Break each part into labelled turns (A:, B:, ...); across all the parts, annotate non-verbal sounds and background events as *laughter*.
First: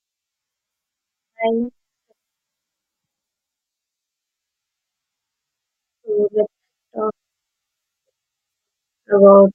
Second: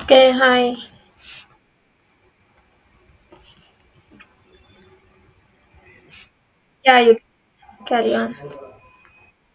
A: Okay, hi.
B: Time to, let's
A: Yeah,
B: talk
A: you carry on.
B: about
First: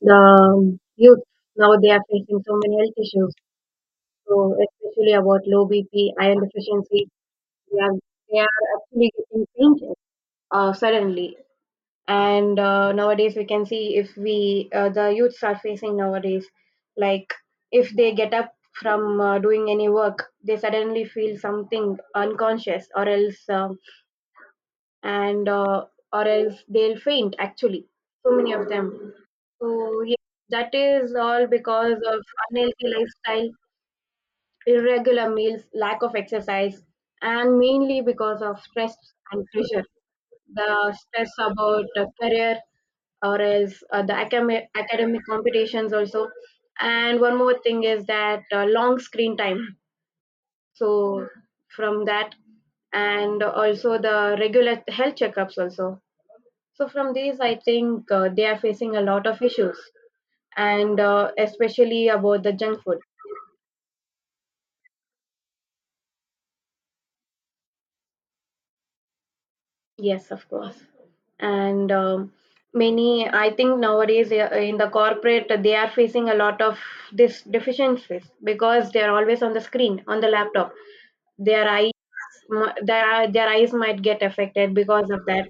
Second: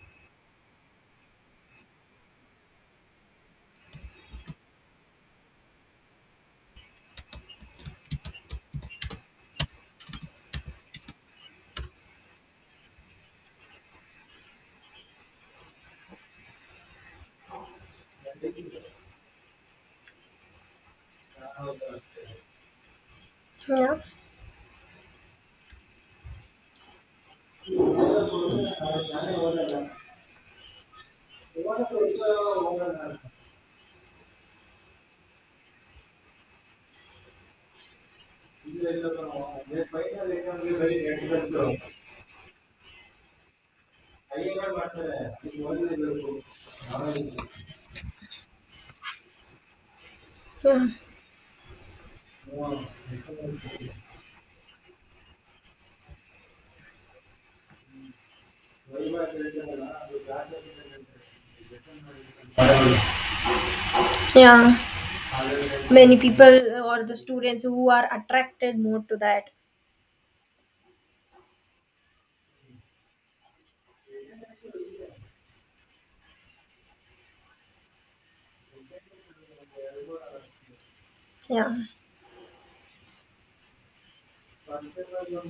B: the youth. Now they are facing so many health issues, so especially about low BP, iron deficiency. They are they are actually getting fainted suddenly. And nowadays we can see if we the youths are facing nowadays, like if they get up from doing any work, they suddenly feel something unconscious,
A: Yeah,
B: and uh, or else they'll faint. Actually, so many of them. So yeah, that is all because of unhealthy lifestyle, irregular meals, lack of exercise, and mainly because of stress and pressure. The stress about the career, or else the academic competitions also. And one more thing is that long screen time.
A: yeah,
B: So from that, and also the regular health checkups also. So from these, I think they are facing a lot of issues, and especially about the junk food.
A: yeah. Many people or the students who are attracted more to that.
B: Yes, of course. And many, I think nowadays in the corporate, they are facing a lot of these deficiencies because they are always on the screen, on the laptop. their
A: Yeah,
B: eyes their eyes might get affected because of that.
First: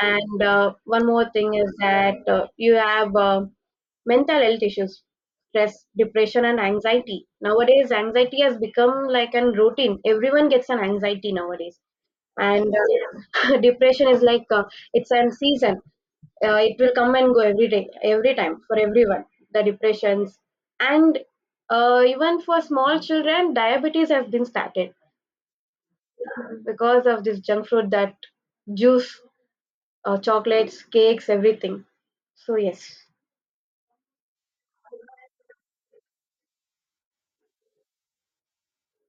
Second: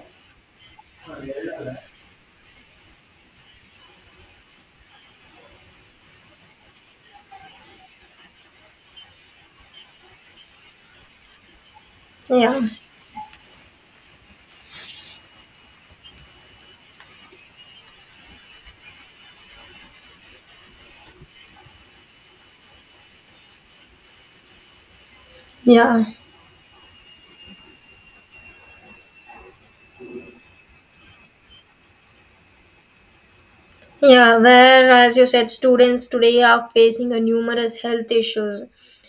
B: And one more thing is that you have mental health issues, stress, depression, and anxiety. Nowadays anxiety has become like a routine. Everyone gets an anxiety nowadays.
A: yeah,
B: And *laughs* depression is like it's a season. It will come and go every day, every time, for everyone, the depressions. And even for small children, diabetes has been started
A: yeah.
B: because of this junk food, that juice, chocolates, cakes, everything. So yes.
A: Yeah, where, as you said, students today are facing a numerous health issues,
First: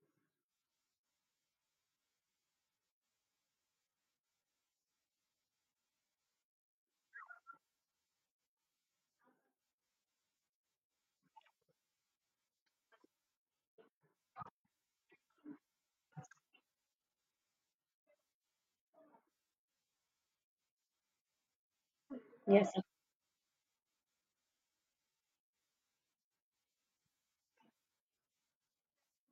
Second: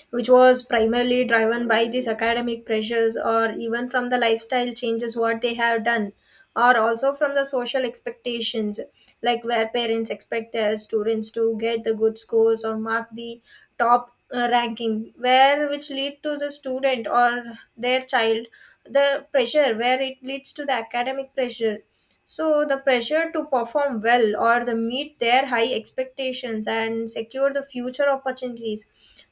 A: which was primarily driven by these academic pressures or even from the lifestyle changes what they have done, or also from the social expectations, like where parents expect their students to get the good scores or mark the top ranking, where which lead to the student or their child, the pressure where it leads to the academic pressure. So
B: Yes.
A: the pressure to perform well or the meet their high expectations and secure the future opportunities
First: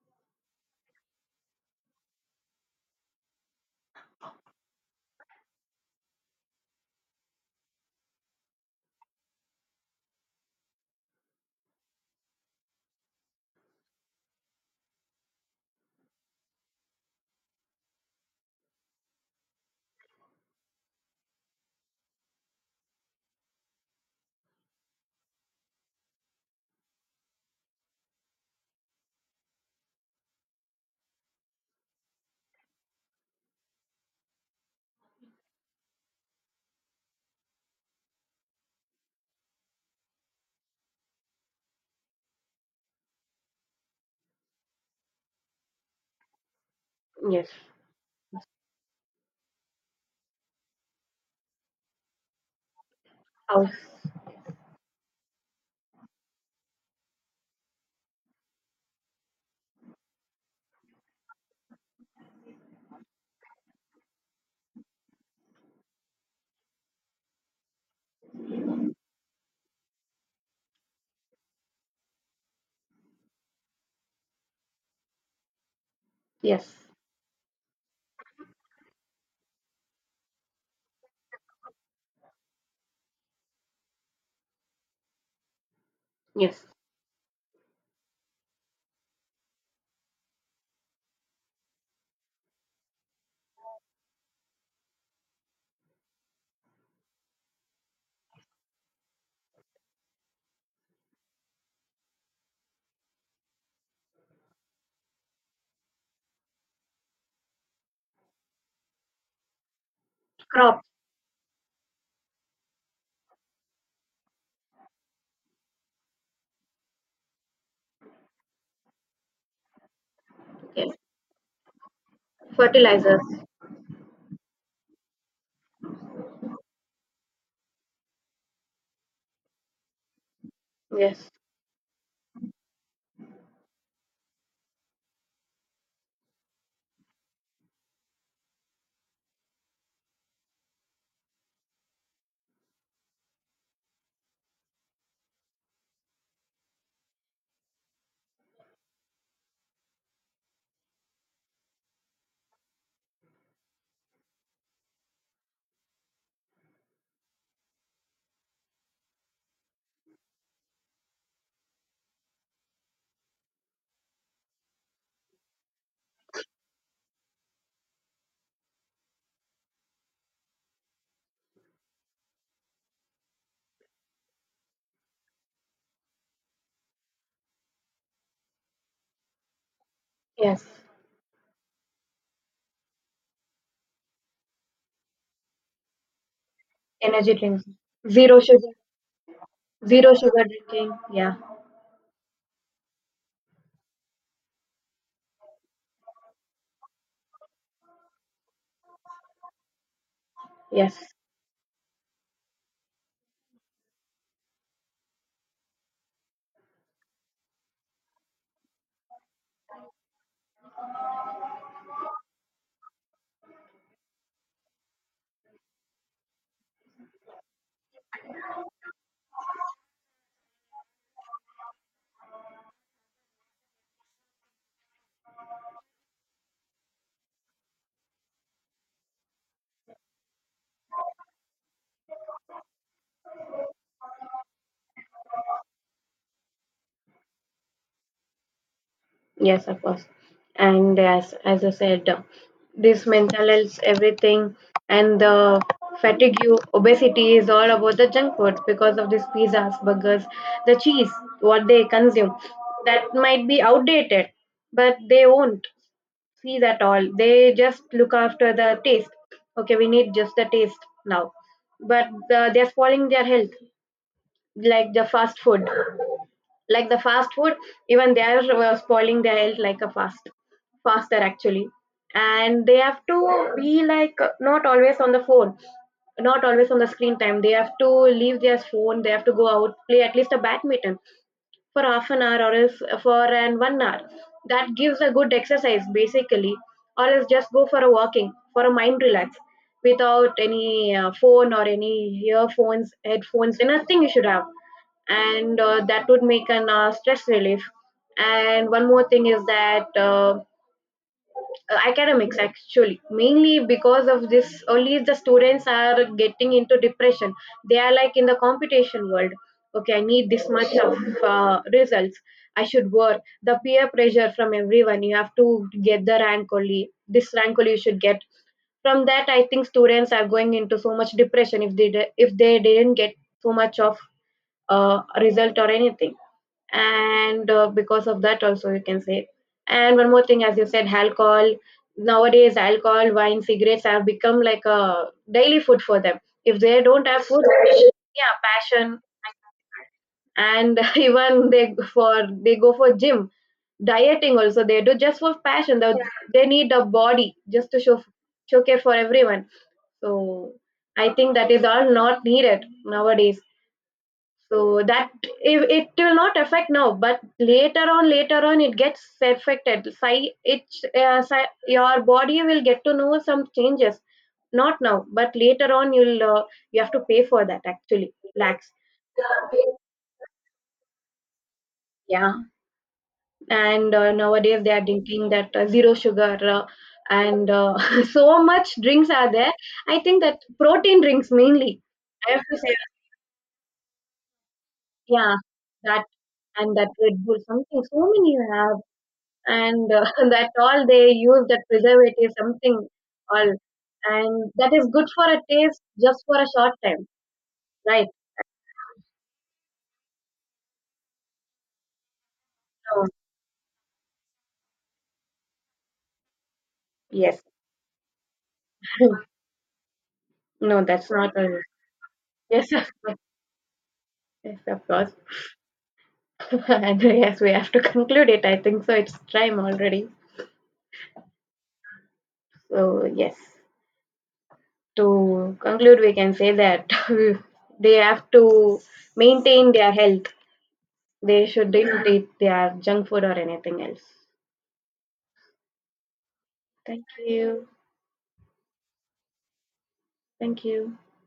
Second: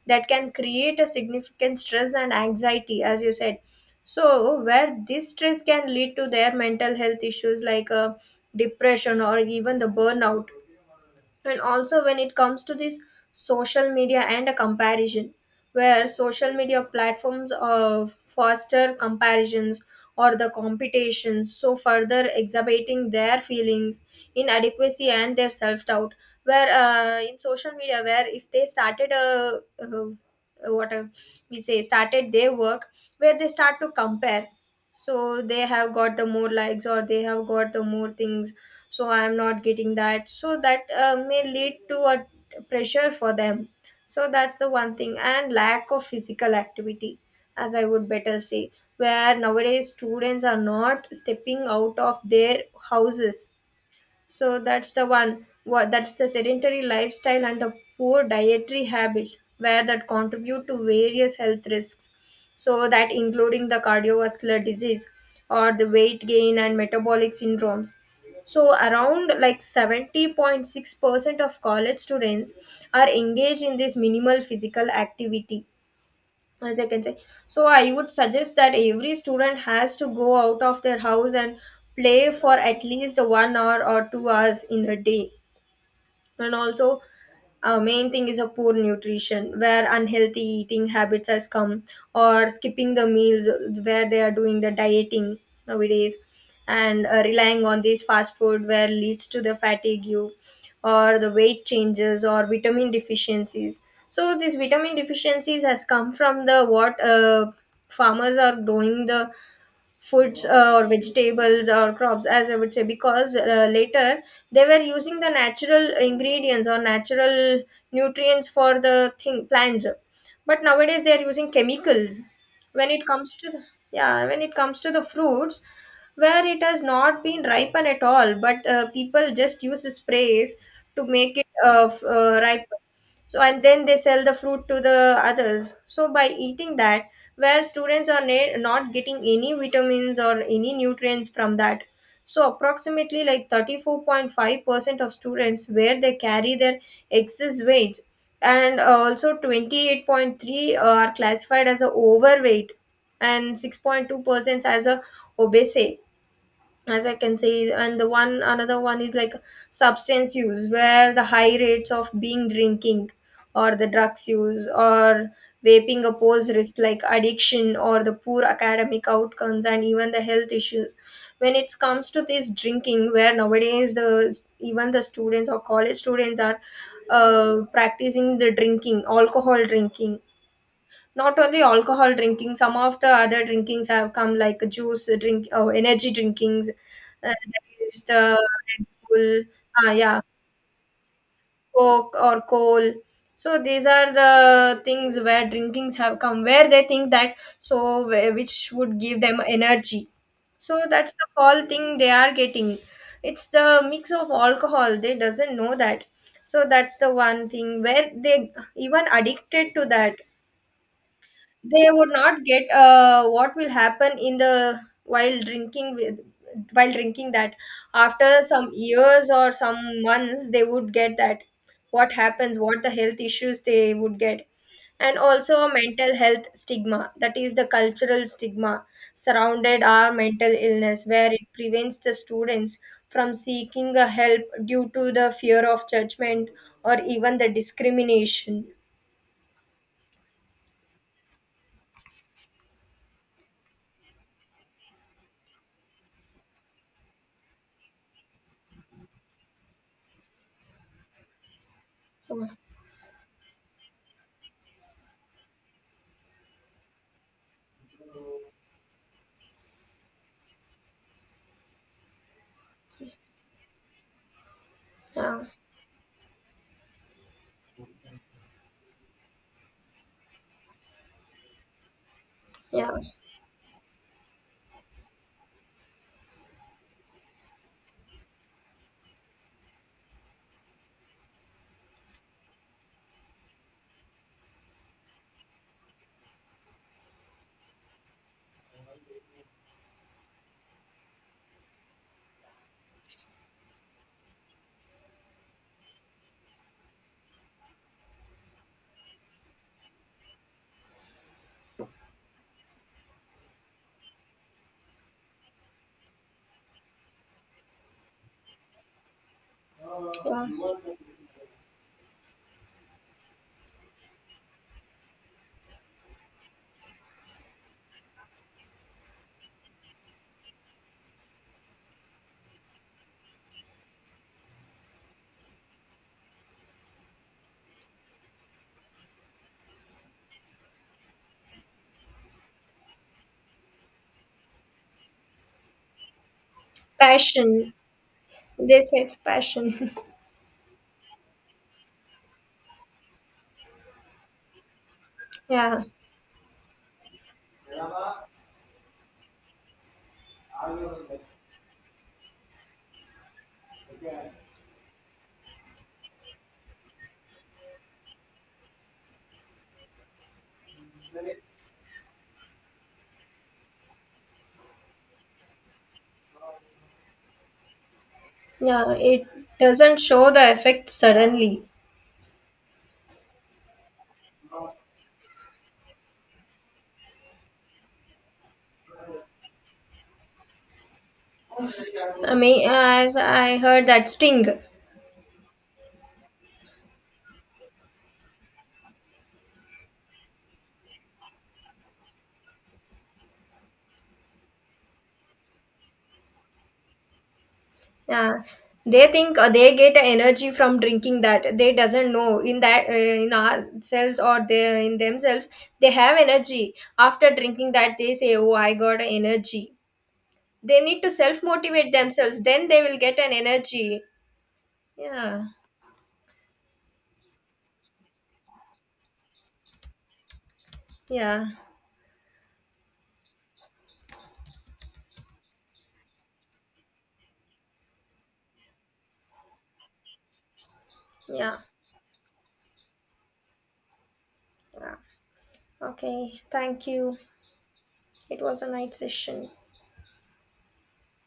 A: that can create a significant stress and anxiety, as you said. So where this stress can lead to their mental health issues like depression or even the burnout. And also when it comes to this social media and a comparison, where social media platforms foster comparisons or the competitions, so further exacerbating their feelings inadequacy and their self-doubt, where in social media, where if they started a what a, we say started their work, where they start to compare, so they have got the more likes or they have got the more things, so I am not getting that, so that may lead to a pressure for them. So that's the one thing, and lack of physical activity,
B: Yes.
A: as I would better say, where nowadays students are not stepping out of their houses.
B: House.
A: So that's the one. What that's the sedentary lifestyle and the poor dietary habits where that contribute to various health risks. So that including the cardiovascular disease or the weight gain and metabolic syndromes. So around like 70.6% of college students are engaged in this minimal physical activity, as
B: Yes.
A: I can say. So I would suggest that every student has to go out of their house and play for at least 1 hour or 2 hours in a day. And
B: Yes.
A: also, main thing is a poor nutrition, where unhealthy eating habits has come, or skipping the meals where they are doing the dieting nowadays, and relying on this fast food where leads to the fatigue you, or the weight changes or vitamin deficiencies. So these vitamin deficiencies has come from the what farmers are growing the foods
B: Crop.
A: or vegetables or crops, as I would say, because later they were using the natural ingredients or natural nutrients for the thing plants, but
B: Yes.
A: nowadays they are using chemicals. When it
B: Fertilizers.
A: comes to the, yeah, when it comes to the fruits where it has not been ripened at all, but people just use sprays to
B: Yes.
A: make it ripe. So and then they sell the fruit to the others, so by eating that, where students are not getting any vitamins or any nutrients from that. So approximately like 34.5% of students where they carry their excess weight, and also 28.3 are classified as a overweight, and 6.2% as a obese, as I can say. And the one another one is like substance use, where the high rates of being drinking or the drugs use or vaping oppose risk like addiction or the poor academic outcomes and even the health issues. When it comes to this drinking, where nowadays the even the students or college students are practicing the drinking, alcohol drinking,
B: Yes.
A: not only alcohol drinking, some of the other drinkings have come like juice drink, oh, energy drinkings.
B: Energy
A: That
B: drinks.
A: is the
B: Zero sugar.
A: Red Bull, ah,
B: Zero
A: yeah,
B: sugar drinking. Yeah.
A: Coke or coal. So these are the things where drinkings have come, where they think that so which would give them energy. So
B: Yes.
A: that's the fall thing they are getting. It's the mix of alcohol. They doesn't know that. So that's the one thing where they even addicted to that, they would not get what will happen in the while drinking with while drinking that, after some years or some months they would get that, what happens, what the health issues they would get. And also a mental health stigma, that is the cultural stigma surrounded our mental illness, where it prevents the students from seeking a help due to the fear of judgment or even the discrimination.
B: Yes, of course. And as I said, this mental health, everything, and the fatigue, obesity is all about the junk food because of these pizzas, burgers, the cheese, what they consume.
A: yeah
B: That might be outdated, but they won't see that all. They just look after the taste. Okay, we need just the taste now, but they're spoiling their health, like the fast food like the fast food. Even they are spoiling their health like a faster, actually. And they
A: yeah
B: have
A: yeah.
B: to be like not always on the phone, not always on the screen time. They have to leave their phone. They have to go out, play at least a badminton for half an hour, or else for an 1 hour. That gives a good exercise basically. Or else just go for a walking for a mind relax, without any phone or any earphones, headphones, anything you should have. And that would make an stress relief. And one more thing is that academics, actually, mainly because of this only, the students are getting into depression. They are like in the competition world. Okay, I need
A: Yeah.
B: this much of results. I should work. The peer pressure from everyone. You have to get the rank, only this rank only you should get. From that, I think students are going into so much depression, if they didn't get so much of result or anything. And because of that also, you can say. And one more thing, as you said, alcohol. Nowadays alcohol, wine, cigarettes have become like a daily food for them, if they don't have food.
A: Passion,
B: Yeah,
A: they say
B: passion.
A: it's passion *laughs*
B: And *laughs* even they go for gym. Dieting also they do, just for passion.
A: yeah.
B: They need a body just to showcase for everyone. So I think that is all not needed nowadays. So that it will not affect now, but later on it gets affected. Your body will get to know some changes. Not now, but later on you have to pay for that, actually, lakhs.
A: Yeah, it doesn't show the effect suddenly.
B: Yeah. And nowadays they are drinking that zero sugar, and *laughs* so much drinks are there. I think that protein drinks mainly, I
A: I
B: have to
A: mean,
B: say.
A: as I heard that sting.
B: Yeah. That. And that Red Bull, something, so many you have. And *laughs* that all, they use that preservative something, all. And that is good for a taste just for a short time, right?
A: Yeah, they think they get energy from drinking that, they doesn't know in that
B: No,
A: in ourselves or they in themselves they have energy. After
B: yes.
A: drinking that they say oh I got energy.
B: *laughs*
A: They
B: No,
A: need to
B: that's not
A: self
B: a.
A: motivate themselves, then
B: Yes,
A: they
B: of
A: will
B: course.
A: get an energy.
B: Yes, of course.
A: Yeah.
B: *laughs* And yes, we have to conclude it, I think so. It's time already.
A: Yeah.
B: So yes. To conclude, we can say that *laughs* they have to maintain their health. They
A: Yeah.
B: shouldn't eat their junk food or anything else.
A: Yeah. Okay, thank
B: Thank
A: you.
B: you.
A: It was a nice session.
B: Thank you.